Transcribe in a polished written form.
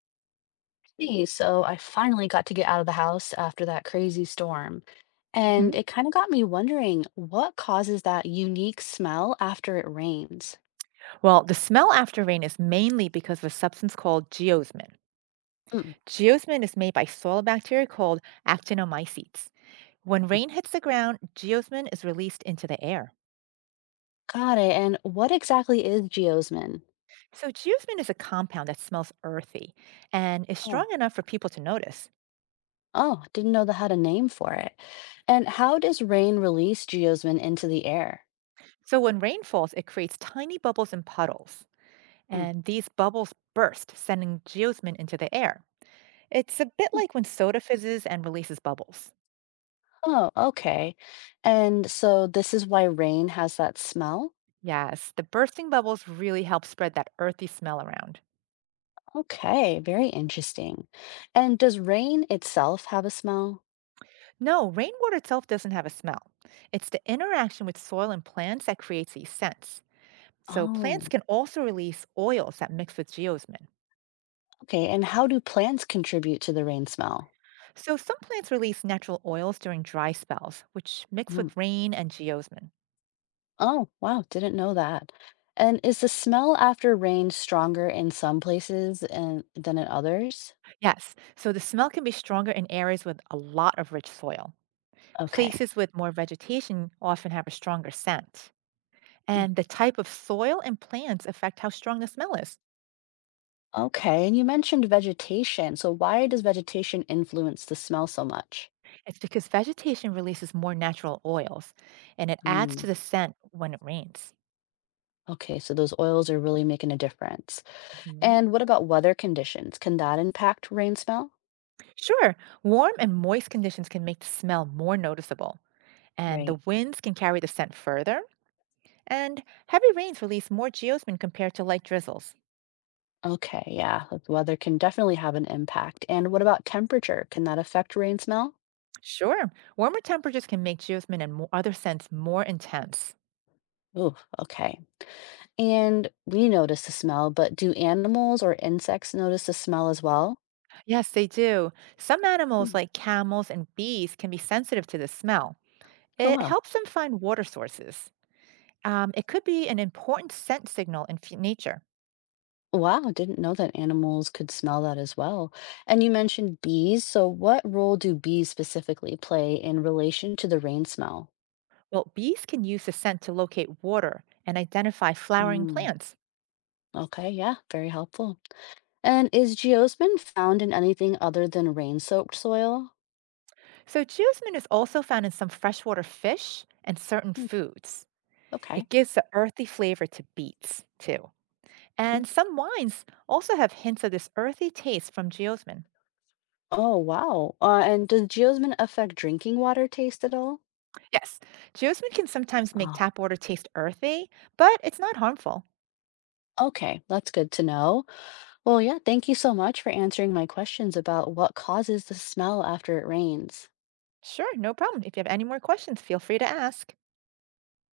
Hey, so I finally got to get out of the house after that crazy storm. Mhm. And it kind of got me wondering, what causes that unique smell after it rains? Well, the smell after rain is mainly because of a substance called geosmin. Mm, Geosmin is made by soil bacteria called actinomycetes. When mm, rain hits the ground, geosmin is released into the air. got it. And what exactly is geosmin? So, geosmin is a compound that smells earthy and is strong Oh, enough for people to notice. oh, didn't know they had a name for it. And how does rain release geosmin into the air? So, when rain falls, it creates tiny bubbles and puddles, Mm, and these bubbles burst, sending geosmin into the air. It's a bit mm, like when soda fizzes and releases bubbles. oh, okay. And so this is why rain has that smell? Yes, the bursting bubbles really help spread that earthy smell around. Okay, very interesting. And does rain itself have a smell? No, rainwater itself doesn't have a smell. It's the interaction with soil and plants that creates these scents. So, plants Oh, can also release oils that mix with geosmin. okay. And how do plants contribute to the rain smell? So, some plants release natural oils during dry spells, which mix Mm. with rain and geosmin. Oh, wow. Didn't know that. And is the smell after rain stronger in some places and than in others? Yes, so the smell can be stronger in areas with a lot of rich soil. Okay. Places with more vegetation often have a stronger scent. Mm. And the type of soil and plants affect how strong the smell is. Okay. And you mentioned vegetation. So why does vegetation influence the smell so much? It's because vegetation releases more natural oils and it adds to Mm. the scent when it rains. Okay, so those oils are really making a difference. Mhm. And what about weather conditions? Can that impact rain smell? Sure, warm and moist conditions can make the smell more noticeable, and the Right. winds can carry the scent further, and heavy rains release more geosmin compared to light drizzles. Okay, yeah, the weather can definitely have an impact. And what about temperature? Can that affect rain smell? Sure, warmer temperatures can make geosmin and other scents more intense. Ooh, okay. And we notice the smell, but do animals or insects notice the smell as well? Yes, they do. Some animals, Hmm. like camels and bees, can be sensitive to the smell. Oh, It wow. helps them find water sources. It could be an important scent signal in nature. Wow, didn't know that animals could smell that as well. And you mentioned bees, so what role do bees specifically play in relation to the rain smell? Well, bees can use the scent to locate water and identify flowering Mm, plants. okay, yeah, very helpful. And is geosmin found in anything other than rain-soaked soil? So, geosmin is also found in some freshwater fish and certain Hmm. foods. Okay. It gives the earthy flavor to beets, too. Mm. And some wines also have hints of this earthy taste from geosmin. Oh, wow. And does geosmin affect drinking water taste at all? Yes, geosmin can sometimes make Ah, tap water taste earthy, but it's not harmful. okay. That's good to know. Well, yeah, thank you so much for answering my questions about what causes the smell after it rains. Sure, no problem. If you have any more questions, feel free to ask.